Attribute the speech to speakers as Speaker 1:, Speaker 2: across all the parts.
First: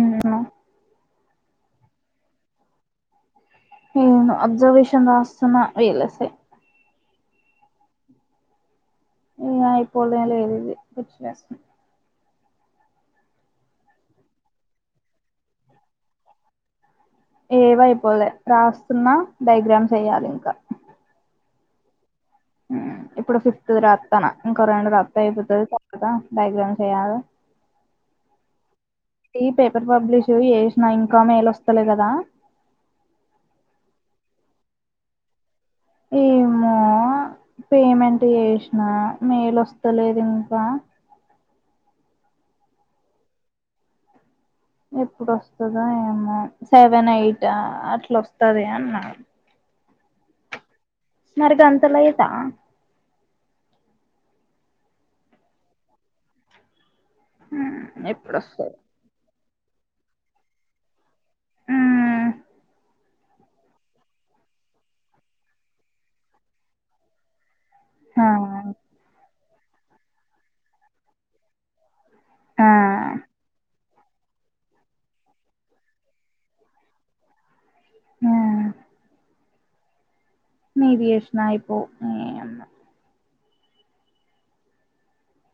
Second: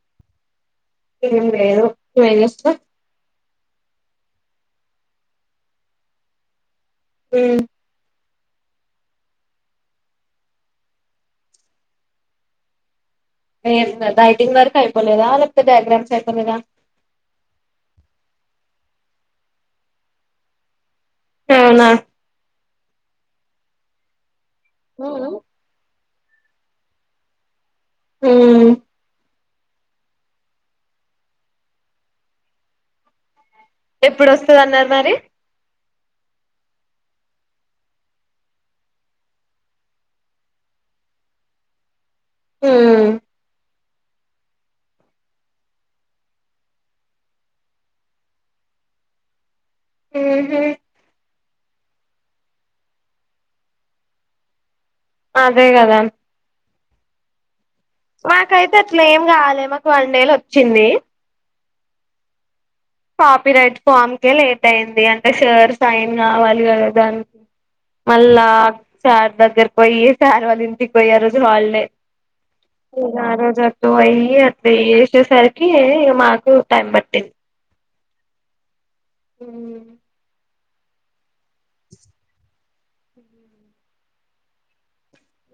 Speaker 1: ఊ నొ
Speaker 2: ఏం లేదు నువ్ ఏం జేస్తవ్
Speaker 1: ఊ అబ్జర్వేషన్ రాస్తున్నా వీల సే
Speaker 2: ఊ
Speaker 1: ఇంగైపోనే లేదిదీ పిచ్చిలేస్సుంది
Speaker 2: ఏస్తా డైటింగ్ వర్కైపోలేదా లేక్పోతే డైగ్రామ్స్ అయిపోలేదా
Speaker 1: ఏవైపోలే రాస్తున్నా డైగ్రామ్స్ ఎయ్యాలింకా
Speaker 2: టవునా
Speaker 1: హు ఇప్పుడు ఫిఫ్త్ ది రత్తన ఇంకో రెండు
Speaker 2: అవును
Speaker 1: రాత్తయిపోతది కదా డైగ్రామ్స్ ఎయ్యాలే
Speaker 2: ఉమ్
Speaker 1: టి పేపర్ పబ్లిష్ జేష్న ఇంకా మేలొస్తలే కదా
Speaker 2: ఎప్పుడోస్తదన్నరు మరి
Speaker 1: ఏమో అ పేమెంట్ జేష్నా మేలొస్తలేదు ఇంకా
Speaker 2: ఊ
Speaker 1: ఎప్పుడొస్తదో ఏమో సెవెన్ ఎయిట్ అట్లోస్తది అన్నడు
Speaker 2: మ్ హ
Speaker 1: మరి గంత లేటా
Speaker 2: అదే గదా
Speaker 1: ఎప్పుడొస్తదో
Speaker 2: మాకైతే అట్లా ఏం గాలే హెమాకు వన్ డే లొచ్చింది
Speaker 1: ఆ
Speaker 2: కాపీరైట్ ఫామ్కే లేటైంది అంటే సార్ సైన్ కావాలి గదా దాన్కి మళ్ళా
Speaker 1: ఆ
Speaker 2: సార్ దగ్గర్యోయి సార్ వాళ్ళింటిక్వోయి ఆ రోజు హాల్డే
Speaker 1: ఆ
Speaker 2: ఇగ ఆ రోజత్ వొయి అట్లా జేసేసర్కి మాకు టైం పట్టింది
Speaker 1: ఆ
Speaker 2: పోన్లే
Speaker 1: మీరు జేషిన ఐపోవు నీ యమ్మ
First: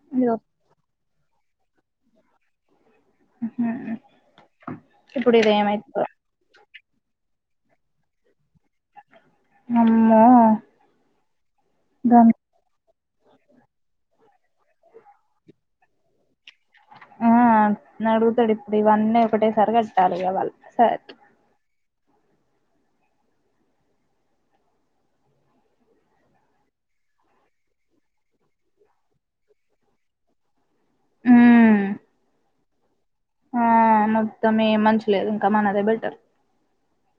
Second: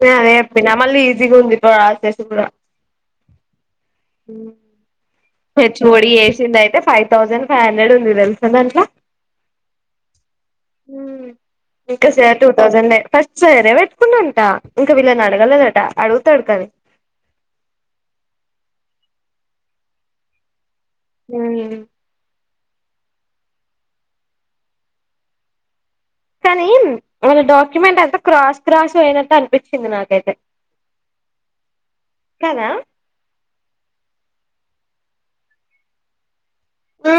Speaker 2: నేనదే
Speaker 1: ఇదో
Speaker 2: జెప్తున మళ్ళీ ఈజీగుంది ప్రాసెస్ గూడా
Speaker 1: ఉహు
Speaker 2: హెచ్ ఓ డి జేసిందైతే ఫైవ్ థౌజండ్ ఫైవ్ హండ్రెడ్ ఉంది దెల్సా దాంట్లా
Speaker 1: అమ్మో
Speaker 2: హమ్ ఇంకా
Speaker 1: గం
Speaker 2: సార్ టూ థౌసండ్ ఫస్ట్ సారే పెట్టుకుండాంట ఇంకా వీళ్ళని అడగాలేదట అడుగుతడు కది
Speaker 1: ఆ నడుగుతాడు ఇప్పుడు ఇవన్నీ ఒకటేసరి కట్టాలి కా వాళ్ళు సరే
Speaker 2: హ్మ్ కానీ వాళ్ళ డాక్యుమెంట్ అంత క్రాస్ క్రాస్ అయినటు అనిపించింది నాకైతే
Speaker 1: హమ్
Speaker 2: కదా
Speaker 1: ఆ మొత్తమే మంచి లేదు ఇంకామానాదే బెటర్
Speaker 2: ఉ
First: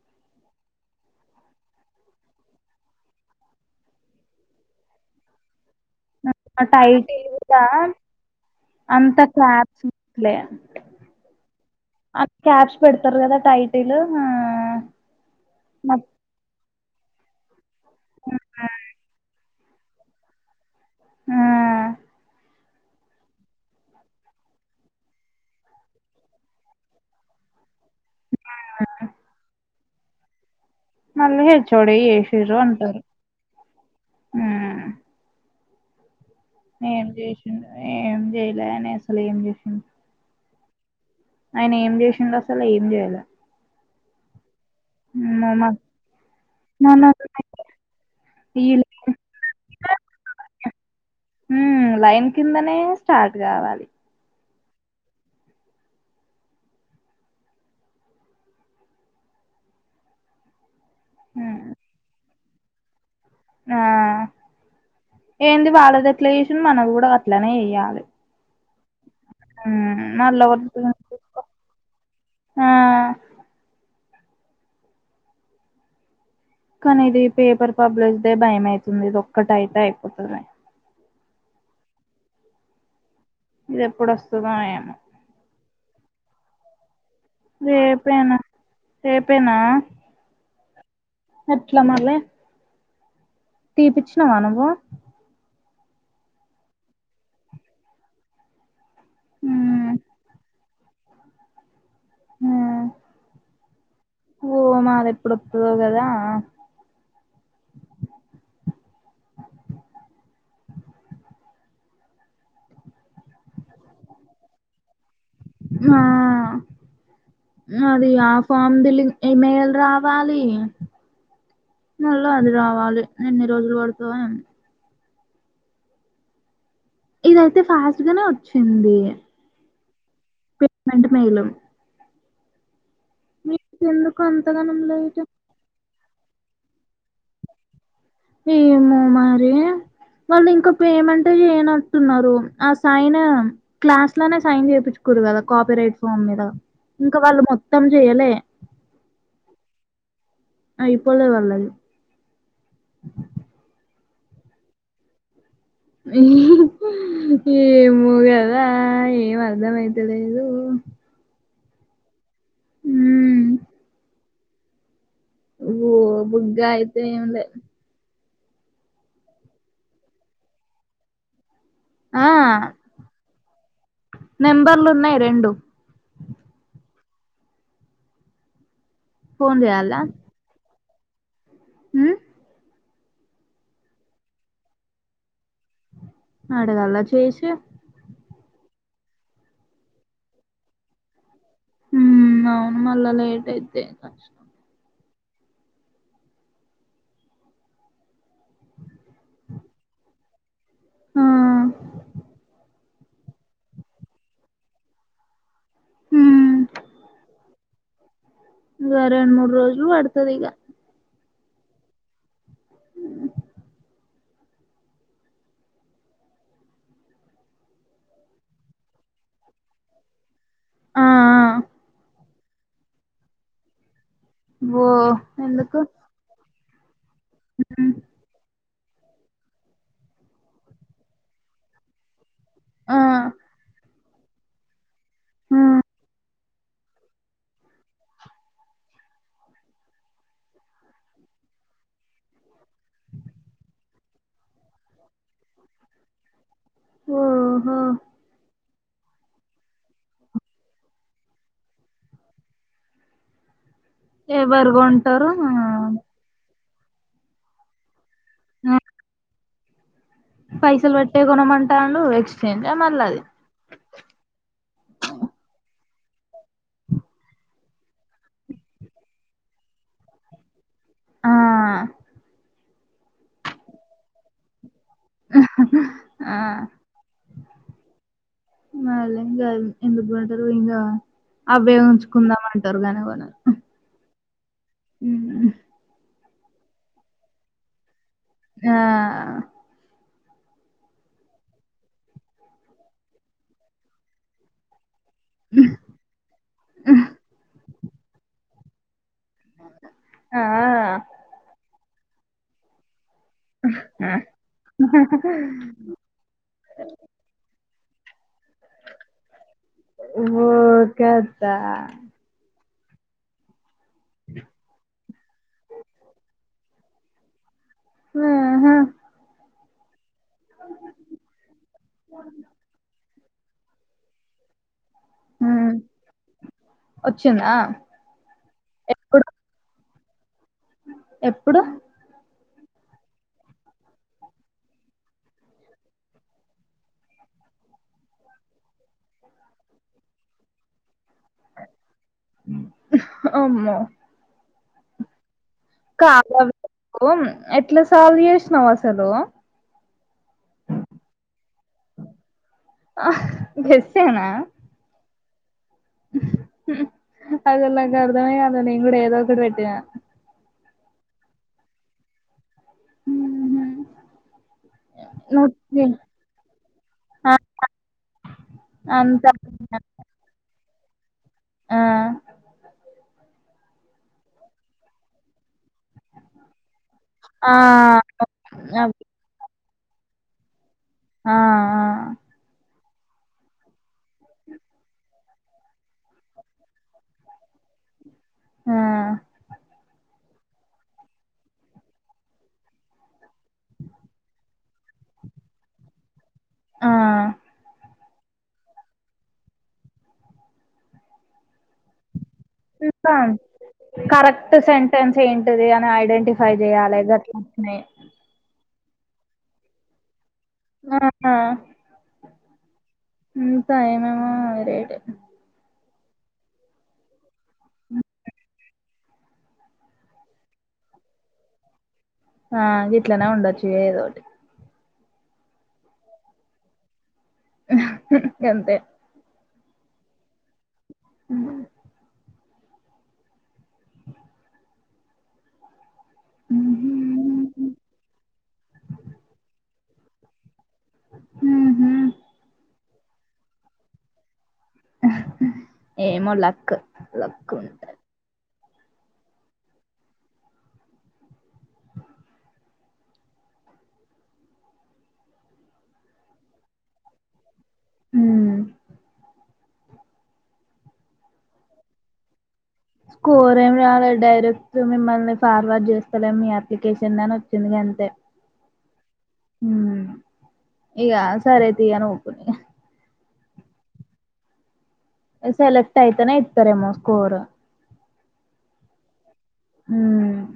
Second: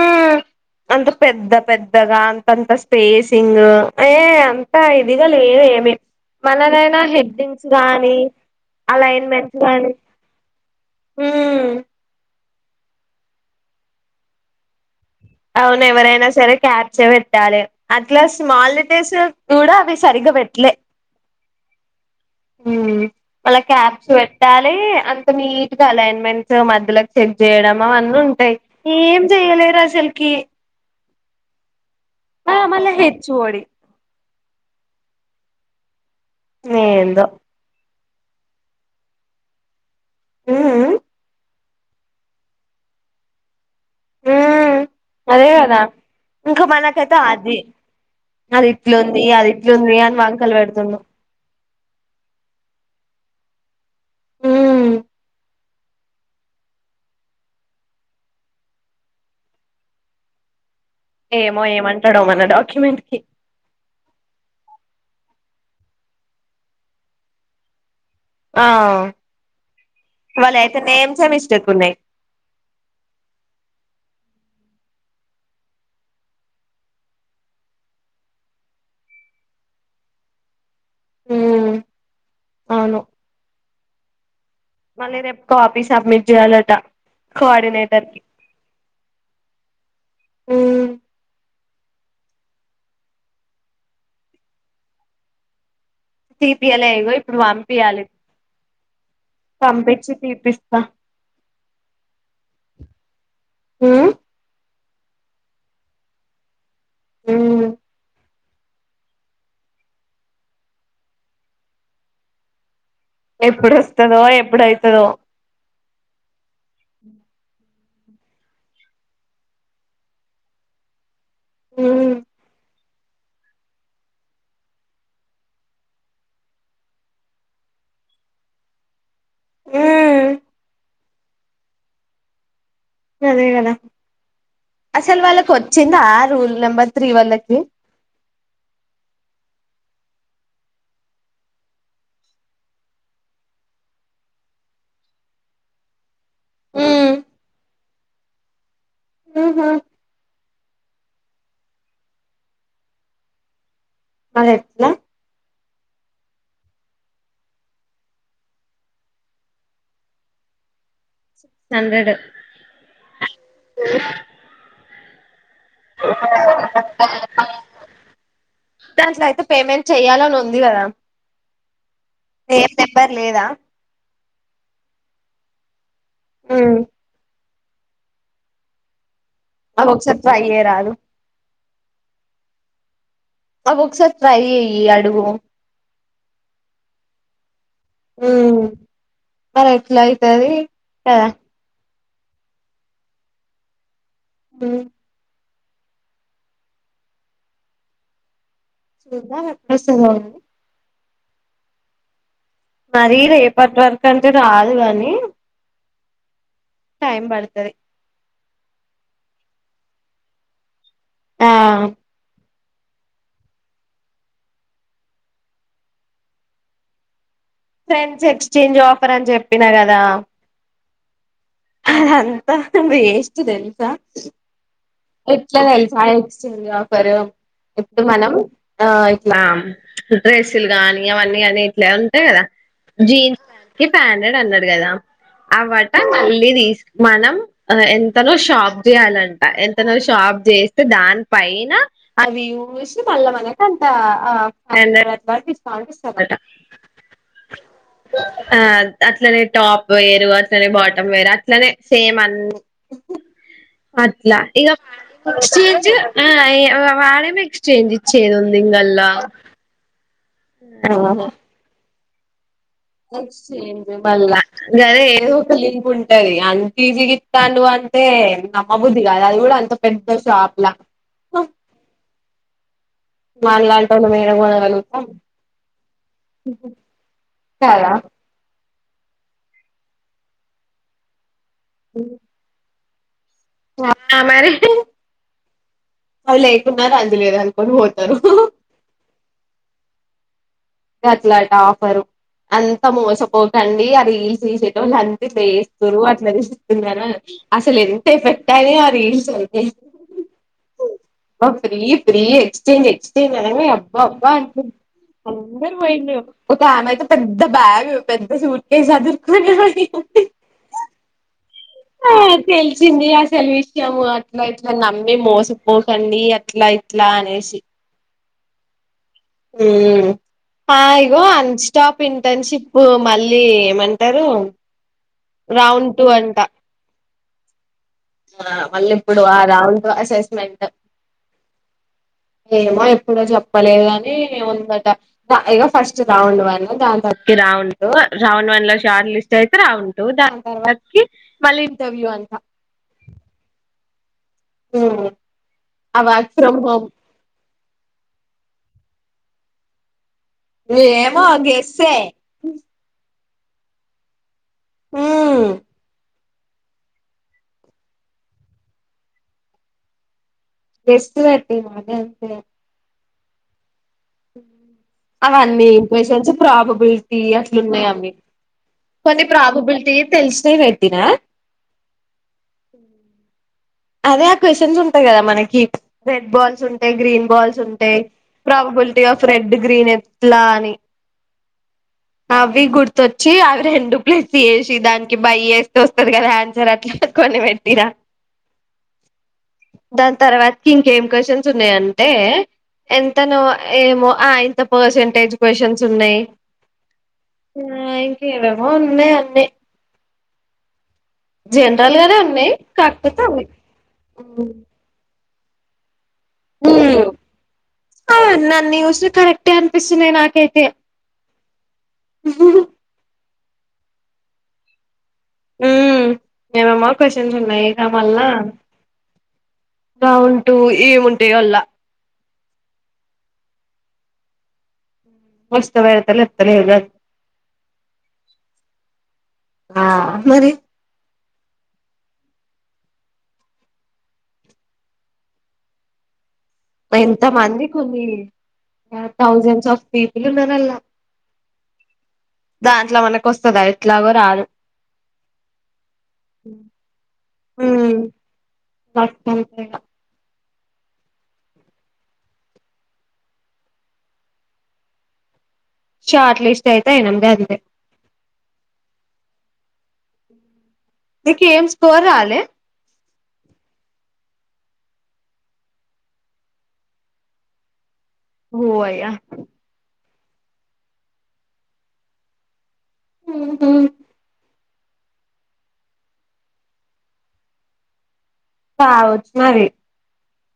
Speaker 2: అంత పెద్ద పెద్దగా అంతంత స్పేసింగ్ ఏ అంత ఇదిగా లేదు ఏమి
Speaker 1: ఆ
Speaker 2: మననైనా
Speaker 1: టైటిల్ కూడా
Speaker 2: హెడ్డింగ్స్ గానీ అలైన్మెంట్స్ గానీ
Speaker 1: అ క్యాచ్ పెడతారు కదా టైటిల్ ఆ
Speaker 2: అవును ఎవరైనా సరే క్యాప్ చే పెట్టాలి అట్లా స్మాల్లెటర్స్ కుడా అవి సరిగ్గా పెట్టలే
Speaker 1: ఆ
Speaker 2: హ్మ్ మళ్ళ క్యాబ్స్ పెట్టాలి అంత నీట్గా అలైన్మెంట్స్ మధ్యలోకి చెక్ చేయడం అవని ఉంటాయి ఏం చెయ్యలేదూ అసలకి
Speaker 1: మళ్ళీ హెచ్ ఓ డి ఎసిరు అంటారు
Speaker 2: హెచ్ఓడి
Speaker 1: ఉ ఏం
Speaker 2: ఏందో
Speaker 1: చేసిండు ఏం చేయలే అని అసలు ఏం చేసిండు
Speaker 2: ఆ మ్మ్
Speaker 1: ఆయన ఏం చేసిండు అసలు ఏం చేయలే
Speaker 2: ఉమ్ అదే
Speaker 1: మొన్న
Speaker 2: కదా ఇంకా
Speaker 1: మొన్న
Speaker 2: మనకైతే అది
Speaker 1: ఈ
Speaker 2: అది ఇట్లు ఉంది అదిట్లుంది అని వాంకలు పెడుతుండు
Speaker 1: ఉమ్ లైన్ కిందనే స్టార్ట్ కావాలి
Speaker 2: ఉమ్
Speaker 1: ఉమ్,
Speaker 2: ఏమో ఏమంటాడో మన డాక్యుమెంట్ కి
Speaker 1: ఆ ఏంది వాళ్ళది ఎట్లా చేసి మనది కూడా అట్లనే చేయ్యాలి
Speaker 2: ఆ
Speaker 1: మళ్ళ
Speaker 2: వాలిఅయితే నేమ్స్ మిస్టేక్ ఉన్నాయ్
Speaker 1: ఆ కానీ ఇది పేపర్ పబ్లిష్ దే భయం అయితుంది ఇది ఒక్కటయితే అయిపోతది
Speaker 2: హమ్ అవును
Speaker 1: ఇది ఎప్పుడు వస్తుందో ఏమో
Speaker 2: మళ్ళీ రేపు కాపీ సబ్మిట్ చేయాలట కోఆర్డినేటర్ కి
Speaker 1: రేపేనా రేపేనా ఎట్లమాలె తీపించినవా నువ్వు
Speaker 2: తీపియాలగో ఇప్పుడు పంపియాలి
Speaker 1: మ్మ్
Speaker 2: పంపించి తీపిస్తా
Speaker 1: హ
Speaker 2: ఉమ్
Speaker 1: ఓ మాది ఎప్పుడోత్తదో కదా
Speaker 2: ఉమ్ ఎప్పుడొస్తదో ఎప్పుడైతదో
Speaker 1: హా అది ఆ ఫామ్ దిలిం ఈమెయిల్ రావాలి
Speaker 2: మ్మ్
Speaker 1: ముళ్ళు అది రావాలి ఎన్ని రోజులు పడతాడో ఏంటో ఇదయితే ఫాస్ట్ గానే వచ్చింది
Speaker 2: ఉమ్
Speaker 1: పేమెట్ మేలు
Speaker 2: అదే కదా
Speaker 1: ఎందుకు అంతగనం లేట్
Speaker 2: అసలు వాళ్ళకు వచ్చింద రూల్ నంబర్ త్రీ వాళ్ళకి
Speaker 1: ఏమో మరి వాళ్ళు ఇంక పేమెంట్ చేయనట్టున్నారు ఆ సైన్ క్లాస్ లోనే సైన్ చేపిచుకో రు కదా కాపీరైట్ ఫామ్ మీద
Speaker 2: మ్మ్
Speaker 1: ఇంకా వాళ్ళు మొత్తం చెయలే
Speaker 2: ఉహు
Speaker 1: ఐపోలే వాళ్ళది
Speaker 2: మరి ఎట్ల
Speaker 1: ఏమో కదా ఏం అర్ధం ఐతలేదు
Speaker 2: సల్లేడు
Speaker 1: మ్మ్ అబో బుగ్గ అయితే ఏం లే
Speaker 2: దాంట్ల అయితే పేమెంట్ చెయాలని ఉంది కదా
Speaker 1: ఆ
Speaker 2: ఏం నెంబర్ లేదా
Speaker 1: నెంబర్లు ఉన్నాయి రెండు
Speaker 2: ఉమ్
Speaker 1: ఫోన్
Speaker 2: అ ఒకసారి ట్రై చేయరాదు
Speaker 1: ఉ
Speaker 2: అవి ఒకసారి ట్రై చేయి అడుగు
Speaker 1: అడగాల చేసి
Speaker 2: ఉమ్ మరి ఎట్లా ఐతది కదా
Speaker 1: ఊ అవును మల్ల లేేట్ అయితే కష్టం
Speaker 2: ఊమ్ చూదాం ఎపుడు అస్తదో అండి
Speaker 1: ఆ
Speaker 2: మరి రేపటి వరకు అంటే రాదు కానీ
Speaker 1: ఊ
Speaker 2: పడుతది
Speaker 1: ఇగా రెండు మూడు రోజుల్ నువ్ వడతది ఇగ
Speaker 2: ఆ
Speaker 1: ఊ
Speaker 2: ఫ్రెండ్స్ ఎక్స్చేంజ్ ఆఫర్ అని చెప్పినా కదా
Speaker 1: ఆ ఆ
Speaker 2: అదంతా వేస్ట్ తెలుసా
Speaker 1: ఓ
Speaker 2: ఎట్లా
Speaker 1: ఎందుకు
Speaker 2: తెలుసా ఎక్స్చేంజ్ ఆఫర్
Speaker 1: మ్మ్
Speaker 2: ఇప్పుడు మనం ఆ ఇట్లా డ్రెస్సులు గానీ అవన్నీ అని ఇట్లా ఉంటాయి కదా
Speaker 1: ఆ
Speaker 2: జీన్స్ కి ఫై హండ్రెడ్ అన్నడు కదా
Speaker 1: ఆ
Speaker 2: అవాట మళ్ళీ తీసు మనం ఎంతనో షాప్ చేయాలంట ఎన్ అతను షాప్ చేస్తే దాని పైన అవి చూసి మళ్ళ మనకు అంట ఆ [unintelligible] ఇస్తా అంటే ఇస్తారట
Speaker 1: ఓహో
Speaker 2: అట్లనే టాప్ వేరు అట్లనే బాటమ్ వేరు అట్లనే సేమ్ అన్ని అట్లా ఇక
Speaker 1: ఎవరు కొంటారు
Speaker 2: ఎక్స్చేంజ
Speaker 1: ఆ,
Speaker 2: ఆ ఇగ వాడేమో ఎక్స్చేజ్
Speaker 1: ఆ
Speaker 2: చ్చేదుందిగలా
Speaker 1: పైసలు పట్టే కొనమంటండు ఎక్స్
Speaker 2: ఎక్స్చేంజి మల్ల గాదె ఏందో ఒక లింక్ ఉం తది అంత ఈజీగా ఇత్తలు అంటే నమ్మబుద్ధి కాదు అది కూడా అంత పెద్ద షాప్ లా
Speaker 1: ఆ
Speaker 2: అ మనలాంటోలు మేడం కూడా అనలు
Speaker 1: ఆ
Speaker 2: కదా
Speaker 1: మళ్ళీ ఇంకా ఎందుకు అంటారు ఇంకా అవే ఉంచుకుందాం అంటారు కానీ కొనరు
Speaker 2: ఆ మరి
Speaker 1: ఉ
Speaker 2: అవి లేకున్నా రంజి లేదు అనుకోని పోతారు
Speaker 1: ఆ
Speaker 2: అట్లా టపర్ అంతా మోసపోకండి ఆ రీల్స్ తీసేటో లం ఇట్ల చేస్తే అట్ల చెస్తున్నారు అసలు ఎంత ఎఫెక్ట్ అని అ చౌపి
Speaker 1: ఆ
Speaker 2: మా ఫ్రీ ఫ్రీ ఎక్సంజ్ ఎ అంటే మనమే అబ్బా అబ్బా అంట పోయిండు ఒకామైతే పెద్దబ్యాగ్ పె ఉ సూట్కేస్ సాదురు కొని ని
Speaker 1: ఓ కథ
Speaker 2: తెలివి వచ్చంది అసలు విషయము అట్లా ఇట్లా నమ్మి మోసపోకండి అట్లా ఇ ఇట్ల అనేషి
Speaker 1: హూహు
Speaker 2: ఊమ్ ఆ ఇగో అన్ స్టాప్ ఇంటర్న్షిప్ మళ్ళీ ఏమంటరు రౌంటూ అంట
Speaker 1: ఒచ్చిందా
Speaker 2: ఆ మళ్ళీప్పుడు ఆ రాడ్ అసిస్మెంట్
Speaker 1: ఎప్పుడు
Speaker 2: ఏమో ఎప్పుడో చెప్పలేదుకని ఉందట ఇక ఫస్ట్ కౌను రౌండ్ వని దాని త ఇరౌంటు రౌండ్ వన్ లో షార్ట్ లిస్ట్ అయితే రావుంటు దాని తర్వాత కి మల్లి ఇంటర్వ్యూ అంట
Speaker 1: ఉహ్ ఆమ్మో
Speaker 2: ఉ
Speaker 1: కాద్రా నువ్వు ఎట్లా సాల్వ్ చేసనవసలు
Speaker 2: ఏమో గెస్స్హే
Speaker 1: హ గెస్స్ చేయన
Speaker 2: హూ
Speaker 1: అసల్ నాక్ అర్ధమే కాలే నేను కూడా ఏదోఒకటి పెట్టిన
Speaker 2: గెస్ట్ పెట్టిన అది అంతే
Speaker 1: మ్ హు
Speaker 2: అవన్నీ ఇంప్రేషన్స్ ప్రాబబిలిటీ
Speaker 1: ఆ
Speaker 2: అట్లున్నాయి అవి కొన్ని
Speaker 1: అంత
Speaker 2: ప్రాబబిలిటీయి తెలిసిన వె ఇదా
Speaker 1: ఆ
Speaker 2: అదే ఆ క్వశ్చన్స్ ఉంటాయి కదా మనకి రెడ్ బాల్స్ ఉంటయ్ గ్రీన్
Speaker 1: ఆ
Speaker 2: బాల్స్ ఉంటాయి ప్రాబబిలిటీ
Speaker 1: అవి
Speaker 2: ఆఫ్ రెడ్ గ్రీన్ ఎట్లా అని
Speaker 1: ఆ
Speaker 2: అవి గుర్ తొచ్చి అవి రెండు ప్లేస్ చేేసి దానికి బై చేస్తే వస్తది కదా ఆన్సర్ అట్లా కొన్ని పెట్టిన
Speaker 1: ఆ
Speaker 2: దాని తర్వాతకి ఇంకేం క్వశ్చన్స్ ఉన్నాయంటే ఎంతనో ఏమొ ఆయింత పర్సంటేజ్ క్వశ్చన్స్ ఉన్నాయి
Speaker 1: ఆ
Speaker 2: ఆ ఇంకేవేవో ఉన్నయవ్వే జనరల్ గనే ఉ
Speaker 1: ఫుల్ ఫామ్ కరెక్ట్ సెంటెన్స్ ఏంటిది అని ఐడెంటిఫై చెయాలి
Speaker 2: ఉమ్
Speaker 1: గట్లుండే
Speaker 2: ష్ కరెక్టే అనిపిస్తున్నాయి నాకే
Speaker 1: మరన్నా ఇంకా ఏమేమొ రడ్
Speaker 2: మ్ ఏమేమో క్వశ్చన్స్ ఉన్నాయి కా మల్లా రౌండ్ టు ఏముంటయల్ళ
Speaker 1: ఆ గీట్లనే ఉండొచ్చు ఏదోటి
Speaker 2: వస్తె పెడుతా లేకపోతే లేదు గం
Speaker 1: గంతే
Speaker 2: ఆ మరి
Speaker 1: మ్
Speaker 2: ఎంత మంది కొన్ని థౌజండ్స్ ఆఫ్ పీపుల్ ఉన్నరల్లా
Speaker 1: హు హు
Speaker 2: దాంట్ల మనకొస్తదా ఎట్లాగో రాదు
Speaker 1: ఆహ్ ఏమో లక్ లక్కుంటది.
Speaker 2: నాకు ఇంతేంగ షార్ట్ లిస్టైతైనందదిదే
Speaker 1: హ్మ్
Speaker 2: నీకేం స్కోర్ రాలే
Speaker 1: స్కోరేం రాలే డైరెక్ట్ మిమ్మల్ని ఫార్వర్డ్ జేస్తలేం మీ అప్లికేషన్నని ఒచ్చిందంతే
Speaker 2: ఓయ్యా
Speaker 1: ఇగా సరే తియ్యని ఉకున్నిగా
Speaker 2: ఉహు
Speaker 1: సెలెక్టైతనే ఇత్తరేమో స్కోర్
Speaker 2: కావచ్చు మరి
Speaker 1: ఉమ్